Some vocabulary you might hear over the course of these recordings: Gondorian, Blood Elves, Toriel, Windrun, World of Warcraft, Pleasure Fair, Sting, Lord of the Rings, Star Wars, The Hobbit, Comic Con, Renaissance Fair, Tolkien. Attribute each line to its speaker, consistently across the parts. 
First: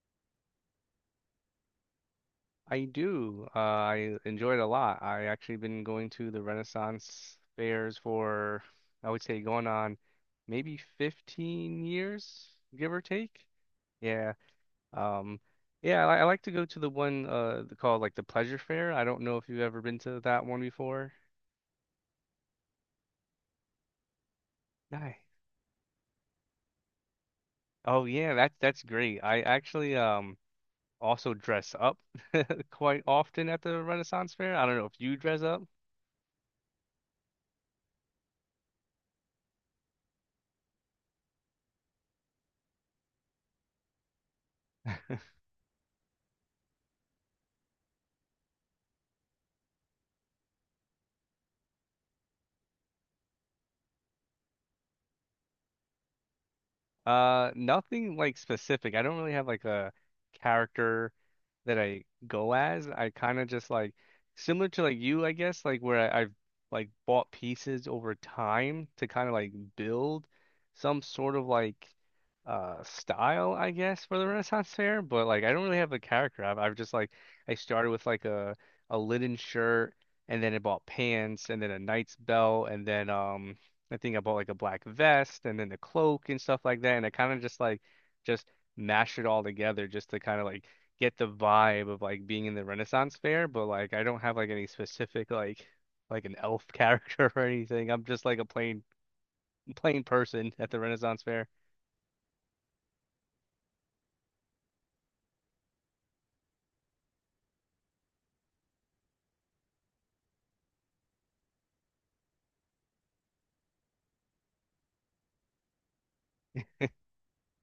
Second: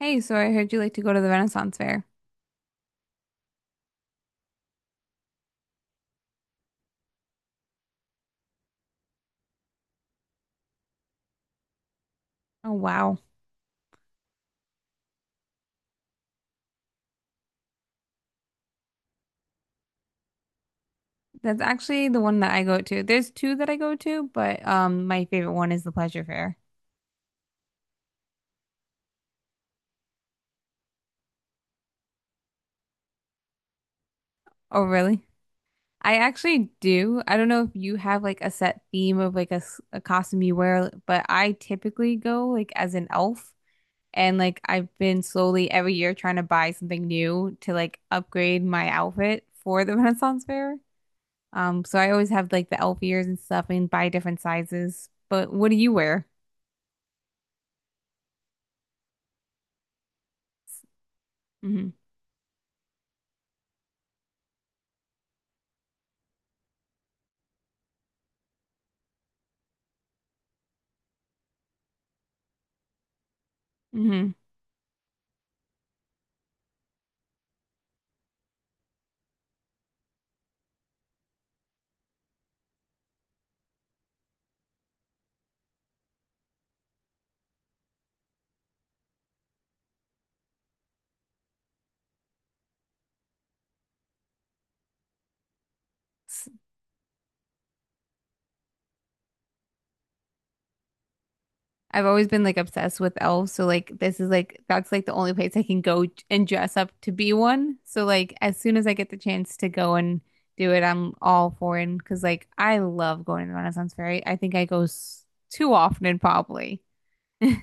Speaker 1: Hey, so I heard you like to go to the Renaissance Fair.
Speaker 2: I do. I enjoy it a lot. I actually been going to the Renaissance fairs for, I would say, going on maybe 15 years,
Speaker 1: Oh,
Speaker 2: give or
Speaker 1: wow.
Speaker 2: take. Yeah. Um, yeah, I like to go to the one called like the Pleasure Fair. I don't know if you've ever been to that one before.
Speaker 1: That's actually the one that I go to. There's two that I go to, but my
Speaker 2: Nice.
Speaker 1: favorite one is the Pleasure Fair.
Speaker 2: Oh yeah, that's great. I actually also dress up quite often at the Renaissance Fair. I don't
Speaker 1: Oh,
Speaker 2: know if you
Speaker 1: really?
Speaker 2: dress up.
Speaker 1: I actually do. I don't know if you have like a set theme of like a costume you wear, but I typically go like as an elf, and like I've been slowly every year trying to buy something new to like upgrade my outfit for the Renaissance Fair. So I always have like the elf ears and stuff and buy different sizes. But what do you wear?
Speaker 2: Nothing like specific. I don't really have like a character that
Speaker 1: Mhm.
Speaker 2: I go as. I kind of just like similar to like you, I guess, like where I've like bought pieces over time to kind of like build some sort of like style, I guess, for the
Speaker 1: Hmm.
Speaker 2: Renaissance Fair. But like I don't really have a character. I've just like I started with like a linen shirt and then I bought pants and then a knight's belt and then I think I bought like a black vest and then the cloak and stuff like that. And I kind of just like just mashed it all together just to kind of like get the vibe of like being in the Renaissance fair. But like I don't have like any specific like an elf character or anything. I'm just like a plain person at the Renaissance fair.
Speaker 1: I've always been like obsessed with elves, so like this is like that's like the only place I can go and dress up to be one. So like as soon as I get the chance to go and do it, I'm all for it because like I love going to the Renaissance Fair. I think I go s too often probably.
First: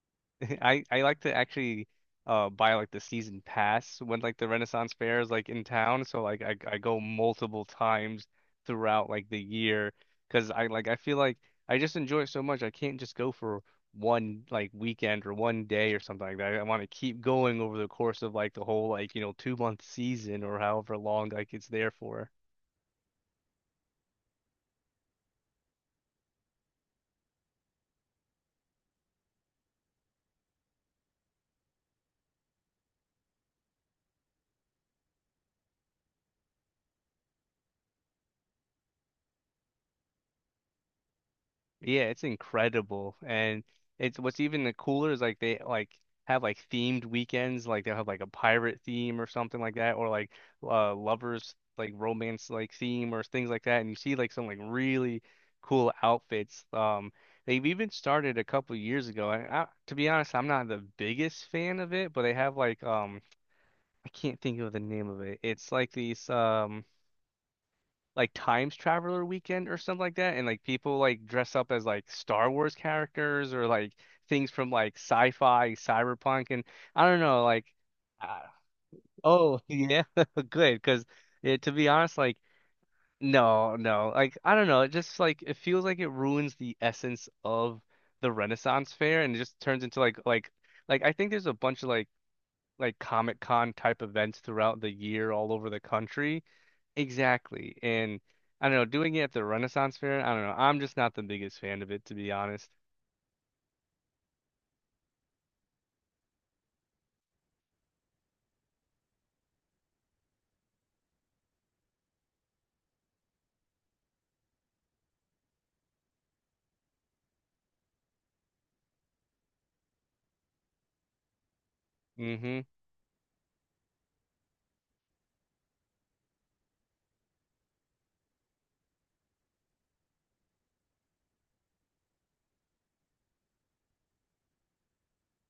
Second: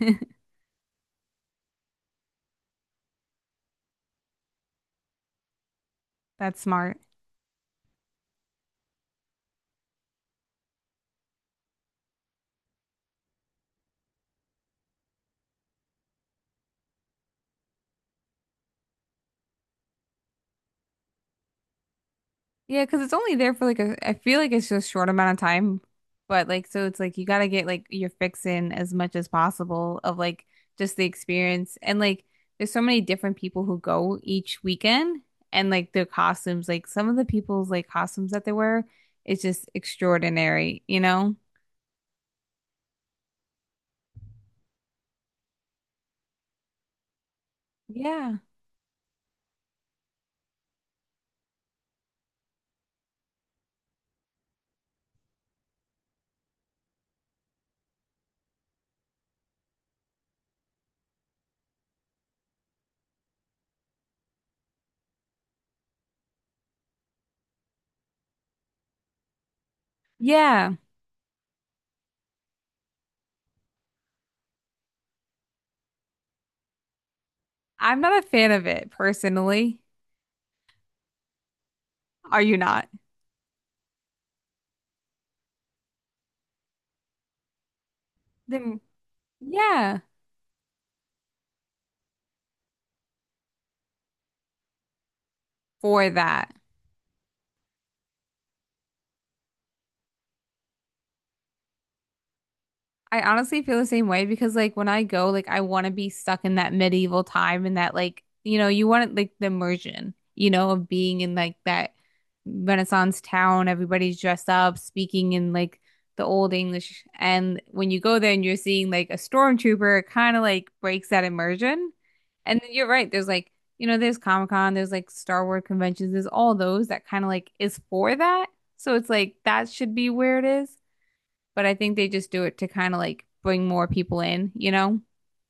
Speaker 2: I like to actually buy like the season pass when like the Renaissance Fair is like in town, so like I
Speaker 1: That's
Speaker 2: I
Speaker 1: smart.
Speaker 2: go multiple times throughout like the year because I like I feel like I just enjoy it so much. I can't just go for one like weekend or one day or something like that. I, want to keep going over the course of like the whole like you know 2 month season or however long like it's there for.
Speaker 1: Yeah, because it's only there for like a, I feel like it's just short amount of time. But like, so it's like you gotta get like your fix in as much as possible of like just the experience. And like, there's so many different people who go each weekend, and like their costumes, like some of the people's like costumes that they wear, it's just extraordinary, you know?
Speaker 2: Yeah, it's incredible. And it's what's even the cooler is like they like have like themed weekends, like they'll have like a
Speaker 1: Yeah.
Speaker 2: pirate theme or something like that, or like lovers like romance like theme or things like that. And you see like some like really cool outfits. They've even started a couple years ago. And I, to be honest, I'm not the biggest fan of it, but they have like I can't think of the name of it. It's like these like Times Traveler Weekend or something like that, and like
Speaker 1: Yeah.
Speaker 2: people like dress up as like Star Wars characters or like things from like sci-fi, cyberpunk, and I don't know, like,
Speaker 1: I'm not a
Speaker 2: uh,
Speaker 1: fan of it
Speaker 2: oh
Speaker 1: personally.
Speaker 2: yeah, good, because yeah, to be honest, like
Speaker 1: Are you not?
Speaker 2: no, no, like I don't know, it just like it feels like it ruins the essence of the
Speaker 1: Then,
Speaker 2: Renaissance Fair and it just turns into
Speaker 1: yeah,
Speaker 2: like I think there's a bunch of like Comic Con type events throughout the year all over the
Speaker 1: for
Speaker 2: country.
Speaker 1: that.
Speaker 2: Exactly. And I don't know, doing it at the Renaissance Fair, I don't know. I'm just not the biggest fan of it, to be honest.
Speaker 1: I honestly feel the same way because like when I go, like I want to be stuck in that medieval time and that like, you know, you want like the immersion, you know, of being in like that Renaissance town, everybody's dressed up, speaking in like the old English. And when you go there and you're seeing like a stormtrooper, it kind of like breaks that immersion. And
Speaker 2: Hmm.
Speaker 1: then you're right, there's like, you know, there's Comic-Con, there's like Star Wars conventions, there's all those that kind of like is for that. So it's like that should be where it is, but I think they just do it to kind of like bring more people in, you know?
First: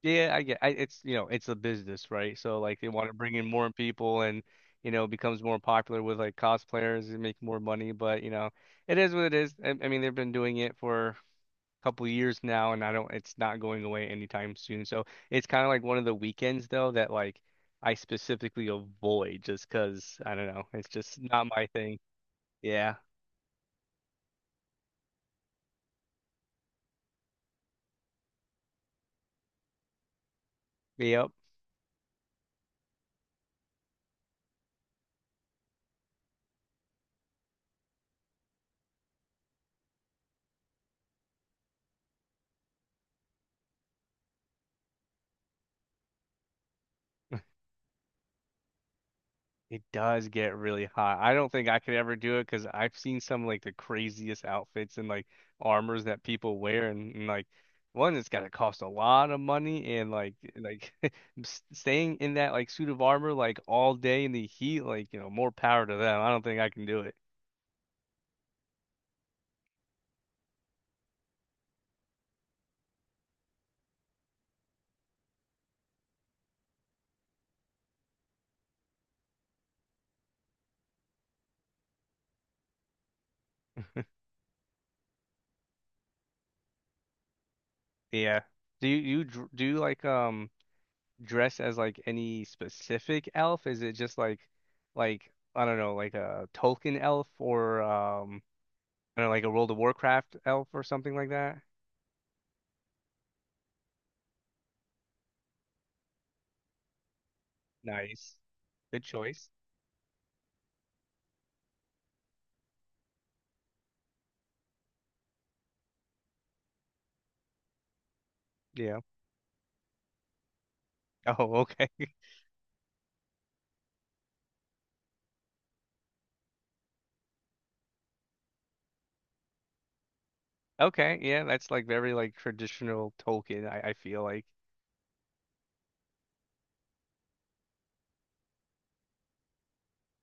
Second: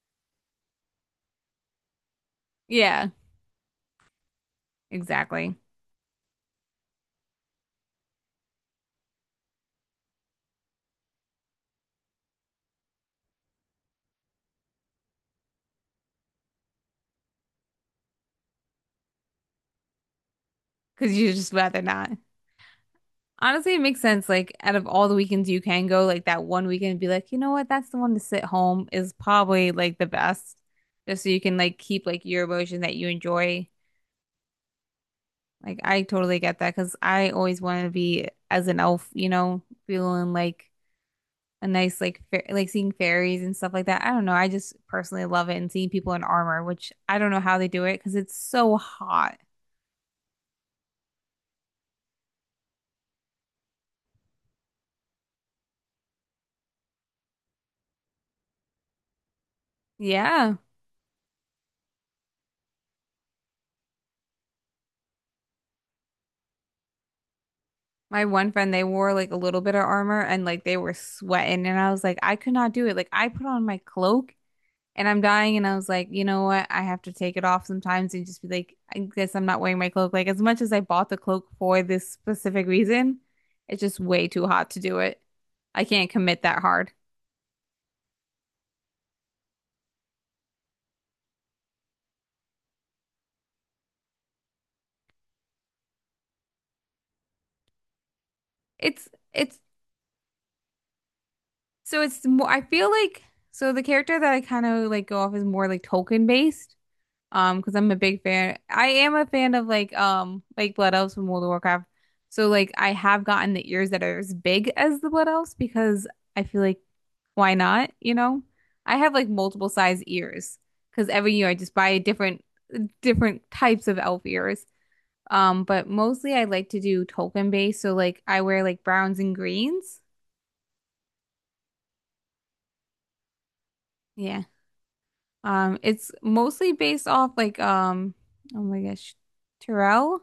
Speaker 2: Yeah, I get I, it's you know, it's a business, right? So like they want
Speaker 1: Yeah,
Speaker 2: to bring in more people and you know, becomes
Speaker 1: exactly.
Speaker 2: more popular with like cosplayers and make more money, but you know, it is what it is. I mean, they've been doing it for a couple of years now and I don't it's not going away anytime soon. So it's kind of like one of the weekends though that like I specifically avoid just 'cause I don't know, it's
Speaker 1: Because
Speaker 2: just
Speaker 1: you
Speaker 2: not
Speaker 1: just
Speaker 2: my
Speaker 1: rather
Speaker 2: thing.
Speaker 1: not.
Speaker 2: Yeah.
Speaker 1: Honestly, it makes sense. Like, out of all the weekends you can go, like that one weekend, and be like, you know what? That's the one to sit home is probably like the best, just so
Speaker 2: Yep.
Speaker 1: you can like keep like your emotion that you enjoy. Like, I totally get that because I always want to be as an elf, you know, feeling like a nice like fa like seeing fairies and stuff like that. I don't know. I just personally love it and seeing people in armor, which I don't know how they do it because it's so hot.
Speaker 2: It does get really hot. I don't think I could ever do it because I've seen some like the craziest outfits and like armors that people wear and like one it's gotta cost a lot of money and
Speaker 1: Yeah.
Speaker 2: like s- staying in that like suit of armor like all day in the heat like you know more power to them. I don't think I can do it.
Speaker 1: My one friend, they wore like a little bit of armor and like they were sweating and I was like, I could not do it. Like I put on my cloak and I'm dying and I was like, you know what? I have to take it off sometimes and just be like, I guess I'm not wearing my cloak. Like as much as I bought the cloak for this specific reason, it's just way too hot to do it. I can't commit that hard.
Speaker 2: Yeah. Do you, do you like dress as like any specific elf? Is it just like I don't know like a Tolkien elf or
Speaker 1: It's
Speaker 2: kind of like a
Speaker 1: it's
Speaker 2: World of Warcraft elf or something like that.
Speaker 1: So it's more, I feel like, so the character that I kind of like go off is more like Tolkien based. Because I'm a big
Speaker 2: Nice.
Speaker 1: fan. I
Speaker 2: Good
Speaker 1: am a
Speaker 2: choice.
Speaker 1: fan of like Blood Elves from World of Warcraft. So like I have gotten the ears that are as big as the Blood Elves because I feel like why not, you know? I
Speaker 2: Yeah.
Speaker 1: have like multiple size ears because every
Speaker 2: Oh,
Speaker 1: year I just
Speaker 2: okay.
Speaker 1: buy different types of elf ears. But mostly I like to do Tolkien based. So like I wear like browns and greens.
Speaker 2: Okay. Yeah, that's like very like traditional Tolkien, I feel
Speaker 1: Yeah.
Speaker 2: like.
Speaker 1: It's mostly based off like oh my gosh, Terrell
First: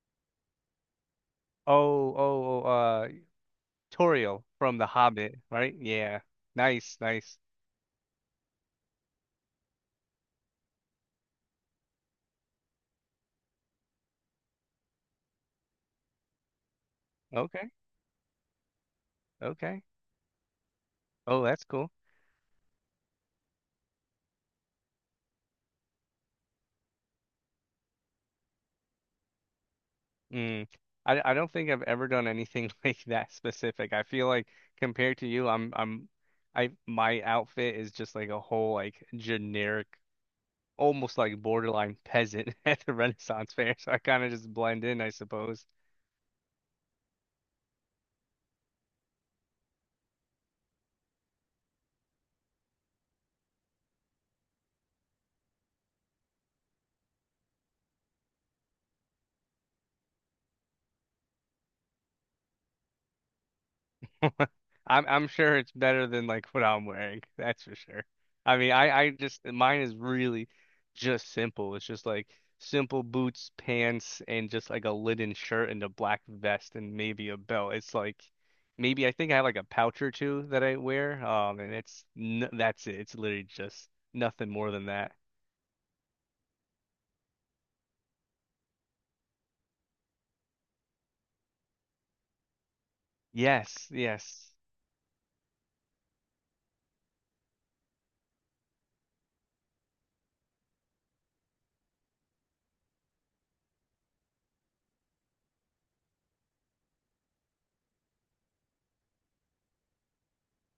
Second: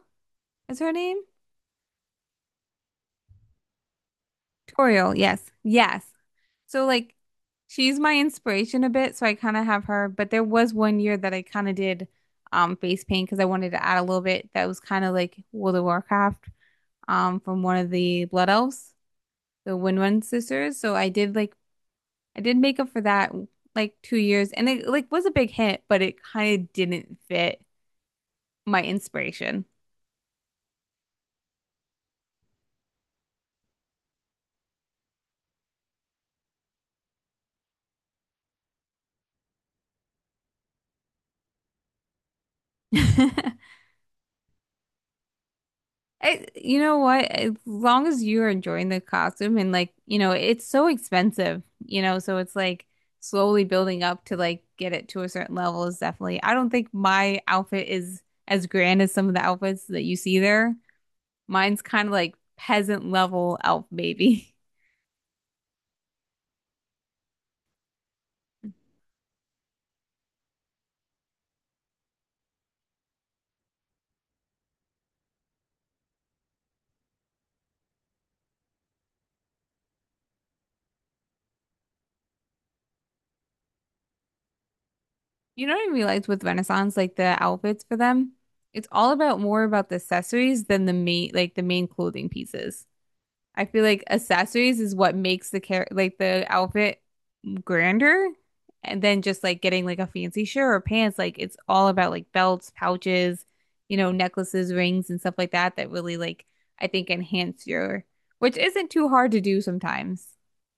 Speaker 1: is her name?
Speaker 2: Oh, oh, oh, uh, Toriel from The
Speaker 1: Toriel,
Speaker 2: Hobbit,
Speaker 1: yes.
Speaker 2: right?
Speaker 1: Yes.
Speaker 2: Yeah.
Speaker 1: So
Speaker 2: Nice,
Speaker 1: like
Speaker 2: nice.
Speaker 1: she's my inspiration a bit, so I kind of have her, but there was one year that I kind of did face paint because I wanted to add a little bit that was kind of like World of Warcraft from
Speaker 2: Okay.
Speaker 1: one of the Blood Elves, the
Speaker 2: Okay.
Speaker 1: Windrun sisters. So I did
Speaker 2: Oh,
Speaker 1: like
Speaker 2: that's cool.
Speaker 1: I did makeup for that like 2 years and it like was a big hit, but it kind of didn't fit my inspiration.
Speaker 2: Mm. I don't think I've ever done anything like that specific. I feel like compared to you, I'm I my outfit is just like a whole like generic almost like borderline peasant at the Renaissance fair, so I kind of just blend in, I suppose.
Speaker 1: I, you know what? As long as you're enjoying the costume and like, you know, it's so expensive, you know, so it's like slowly building up to like get it to a certain level is definitely. I don't think my outfit is as grand as some of the outfits that you see there. Mine's kind of like peasant level elf baby.
Speaker 2: I'm sure it's better than like what I'm wearing, that's for sure. I mean, I just mine is really just simple. It's just like simple boots, pants, and just like a linen shirt and a black vest and maybe a belt. It's like maybe I think I have like a pouch or two that I wear, and it's n that's it. It's literally just nothing more than that.
Speaker 1: You know what I realized with Renaissance, like the outfits for them, it's all about more about the accessories than the main like the main clothing pieces. I feel
Speaker 2: Yes,
Speaker 1: like
Speaker 2: yes.
Speaker 1: accessories is what makes the care like the outfit grander. And then just like getting like a fancy shirt or pants, like it's all about like belts, pouches, you know, necklaces, rings, and stuff like that that really like I think enhance your, which isn't too hard to do sometimes.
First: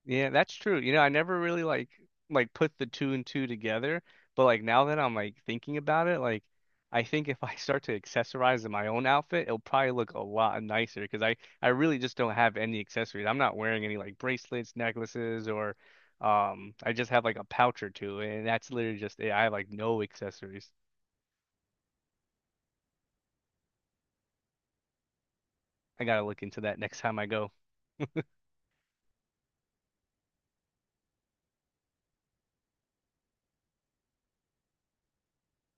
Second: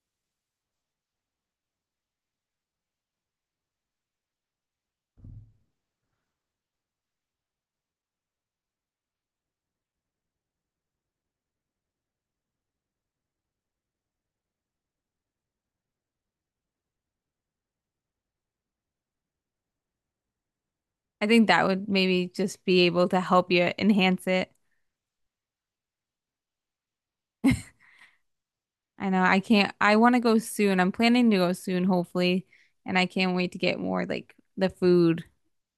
Speaker 2: Yeah, that's true. You know, I never really like put the two and two together, but like now that I'm like thinking about it, like I think if I start to accessorize in my own outfit, it'll probably look a lot nicer because I really just don't have any accessories. I'm not wearing any like bracelets, necklaces, or I just have like a pouch or two, and that's literally just it. I have like no accessories.
Speaker 1: I think that would maybe just be able to help you enhance it.
Speaker 2: I gotta look into that next time I go.
Speaker 1: I know I can't, I want to go soon. I'm planning to go soon, hopefully, and I can't wait to get more like the food.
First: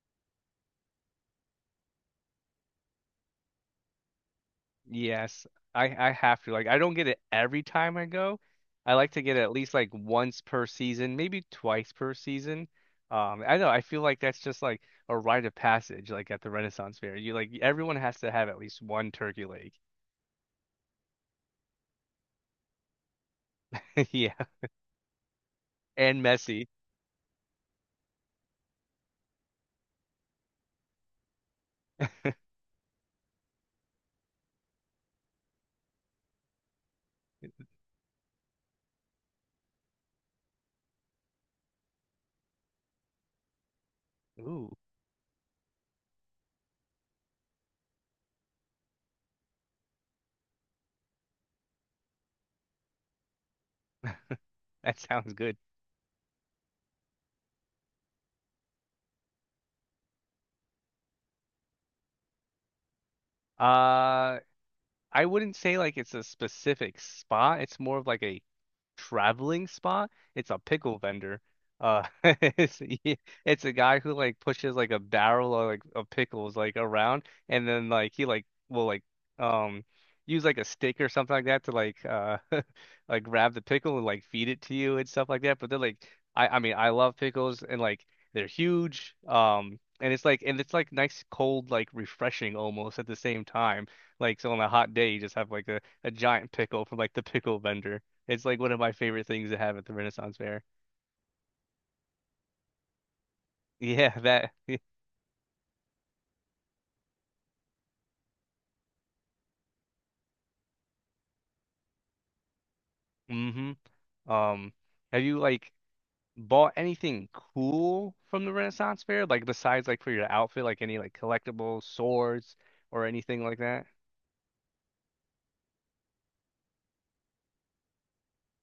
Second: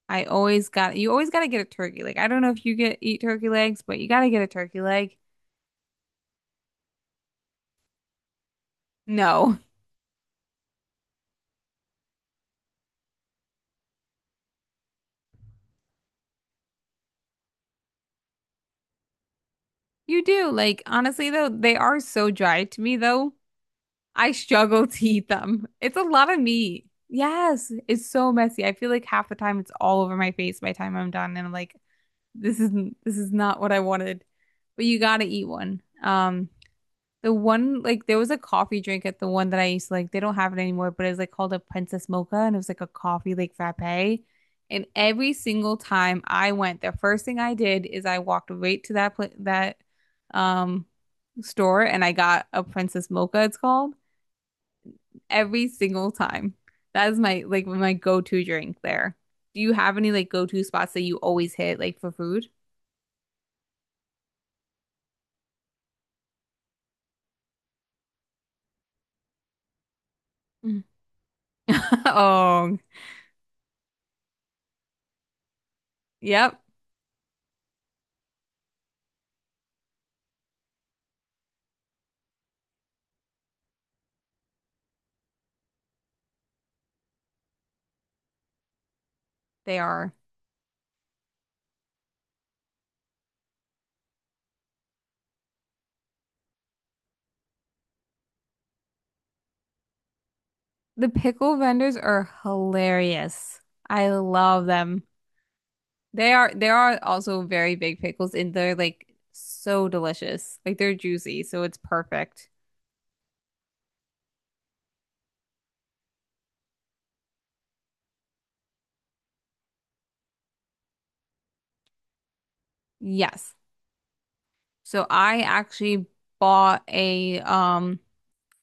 Speaker 1: I always got you always got to get a turkey. Like I don't know if you get eat turkey legs, but you got to get a turkey leg.
Speaker 2: Yes, I have to. Like I don't get it every time I go. I like to get it at
Speaker 1: No.
Speaker 2: least like once per season, maybe twice per season. I know I feel like that's just like a rite of passage, like at the Renaissance Fair. You like everyone has to have at least one turkey leg.
Speaker 1: You do. Like honestly though, they are so dry to me though. I
Speaker 2: Yeah,
Speaker 1: struggle to eat them. It's a
Speaker 2: and
Speaker 1: lot of
Speaker 2: messy.
Speaker 1: meat. Yes, it's so messy. I feel like half the time it's all over my face by the time I'm done and I'm like this isn't this is not what I wanted. But you got to eat one. The one like there was a coffee drink at the one that I used to like. They don't have it anymore, but it was like called a Princess Mocha, and it was like a coffee like frappe.
Speaker 2: Ooh,
Speaker 1: And every single time I went, the first thing I did is I walked right to that pla that um store and I got a Princess Mocha. It's called
Speaker 2: that sounds good.
Speaker 1: every single time. That is my like my go-to drink there. Do you have any like go-to spots that you always hit like for food?
Speaker 2: Uh, I wouldn't say like it's a specific spot. It's more of like a traveling spot. It's a
Speaker 1: Mm.
Speaker 2: pickle vendor.
Speaker 1: Oh,
Speaker 2: It's, yeah, it's a guy who like pushes like a barrel of like of pickles
Speaker 1: yep,
Speaker 2: like around, and then like he like will like um use like a stick or something like that to like like grab the pickle and like feed it to you and stuff like that. But they're like I mean I love pickles and like they're huge.
Speaker 1: they are.
Speaker 2: And it's like nice, cold, like refreshing almost at the same time. Like, so on a hot day, you just have like a giant pickle from like the pickle vendor. It's like one of my favorite things to have at the Renaissance Fair.
Speaker 1: The pickle vendors are hilarious. I
Speaker 2: Yeah, that.
Speaker 1: love them. They are there are also very big pickles and they're like so delicious. Like they're juicy, so it's perfect.
Speaker 2: Hmm. Um, have you like bought anything cool from the Renaissance Fair? Like besides like for your outfit, like any like collectibles, swords, or anything
Speaker 1: Yes.
Speaker 2: like that?
Speaker 1: So I actually bought a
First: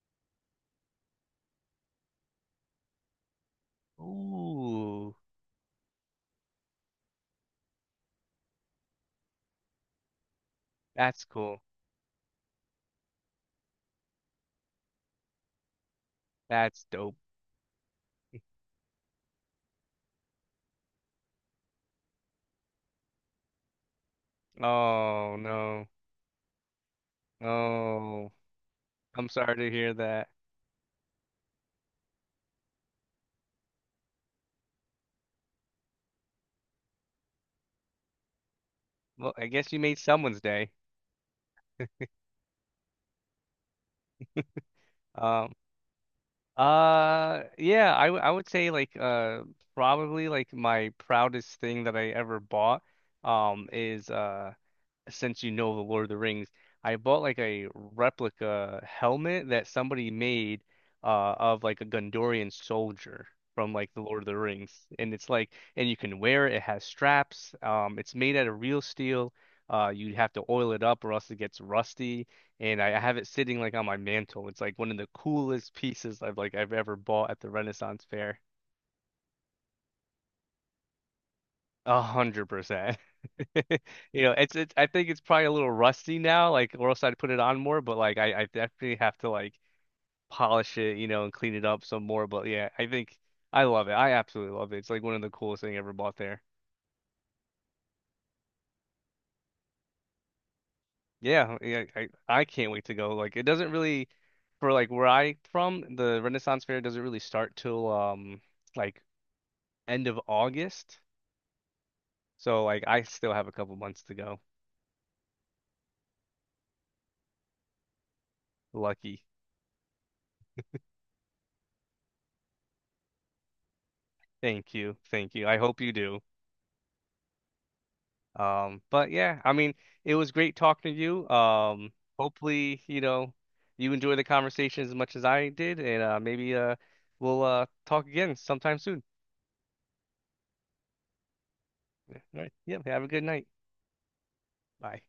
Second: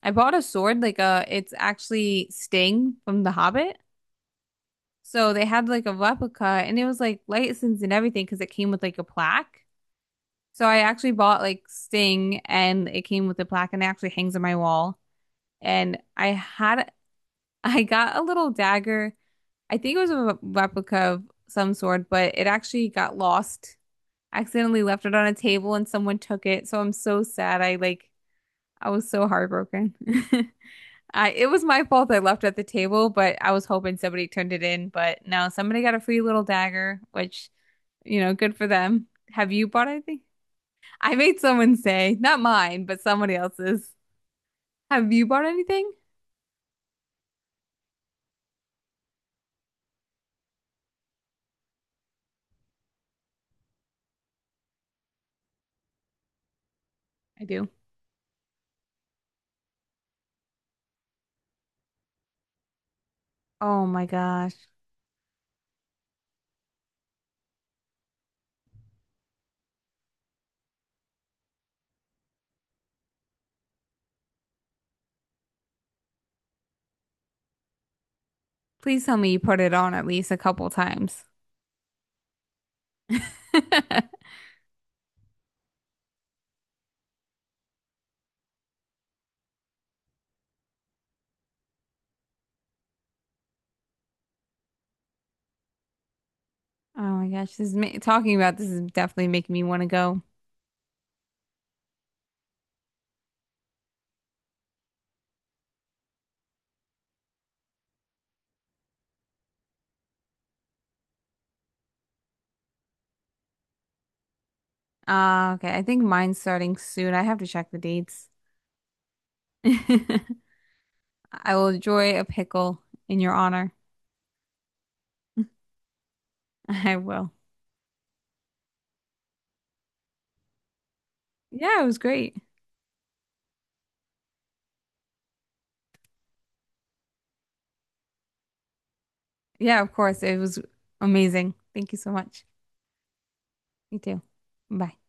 Speaker 1: I bought a sword like a it's actually Sting from The Hobbit.
Speaker 2: Ooh,
Speaker 1: So they had like a replica and it was like licensed and everything because it came with like a plaque. So I actually
Speaker 2: that's
Speaker 1: bought
Speaker 2: cool.
Speaker 1: like Sting and it came with a plaque and it actually hangs on my wall. And I
Speaker 2: That's
Speaker 1: had
Speaker 2: dope.
Speaker 1: I got a little dagger. I think it was a replica of some sort, but it actually got lost. I accidentally left it on a
Speaker 2: Oh
Speaker 1: table and
Speaker 2: no.
Speaker 1: someone took it. So I'm so sad. I like
Speaker 2: Oh,
Speaker 1: I was so
Speaker 2: I'm sorry to
Speaker 1: heartbroken.
Speaker 2: hear that.
Speaker 1: I it was my fault I left it at the table, but I was hoping somebody turned it in. But no, somebody got a free little dagger, which, you know, good for them.
Speaker 2: Well, I
Speaker 1: Have you
Speaker 2: guess you
Speaker 1: bought
Speaker 2: made
Speaker 1: anything?
Speaker 2: someone's day.
Speaker 1: I made someone say, not mine, but somebody else's. Have you bought
Speaker 2: Um.
Speaker 1: anything?
Speaker 2: Yeah, I would say like probably like my proudest thing that I ever bought is since you know the Lord of the Rings, I bought like
Speaker 1: I
Speaker 2: a
Speaker 1: do.
Speaker 2: replica helmet that somebody made of like a Gondorian soldier from
Speaker 1: Oh
Speaker 2: like the
Speaker 1: my
Speaker 2: Lord of the
Speaker 1: gosh.
Speaker 2: Rings, and it's like, and you can wear it. It has straps. It's made out of real steel. You have to oil it up or else it gets rusty. And I have it sitting like on my mantle. It's like one of the coolest pieces I've ever bought at the Renaissance Fair.
Speaker 1: Please tell me you put it on at least a couple times.
Speaker 2: 100%.
Speaker 1: Oh
Speaker 2: You know, it's I think it's probably a little rusty now, like or else I'd put it on more, but like I definitely have to like polish it, you know, and clean it up some more. But yeah, I think I love it. I absolutely love it. It's like one of the coolest thing I ever bought there.
Speaker 1: my gosh, this is ma- talking about this is definitely making me want to go.
Speaker 2: Yeah, yeah, I can't wait to go. Like it doesn't really for like where I from, the Renaissance Fair doesn't really start till like end of August. So like I still have a couple months to go.
Speaker 1: Okay, I think mine's starting soon. I have to check the dates.
Speaker 2: Lucky.
Speaker 1: I will enjoy a pickle in your honor.
Speaker 2: Thank you. Thank you. I hope you do.
Speaker 1: I will.
Speaker 2: But yeah, I mean, it was great talking to you.
Speaker 1: Yeah, it was great.
Speaker 2: Hopefully, you know, you enjoy the conversation as much as I did, and maybe we'll talk again sometime soon.
Speaker 1: Yeah, of course. It was amazing. Thank you so
Speaker 2: All
Speaker 1: much.
Speaker 2: right. Yeah, have a good night.
Speaker 1: You too. Bye.
Speaker 2: Bye.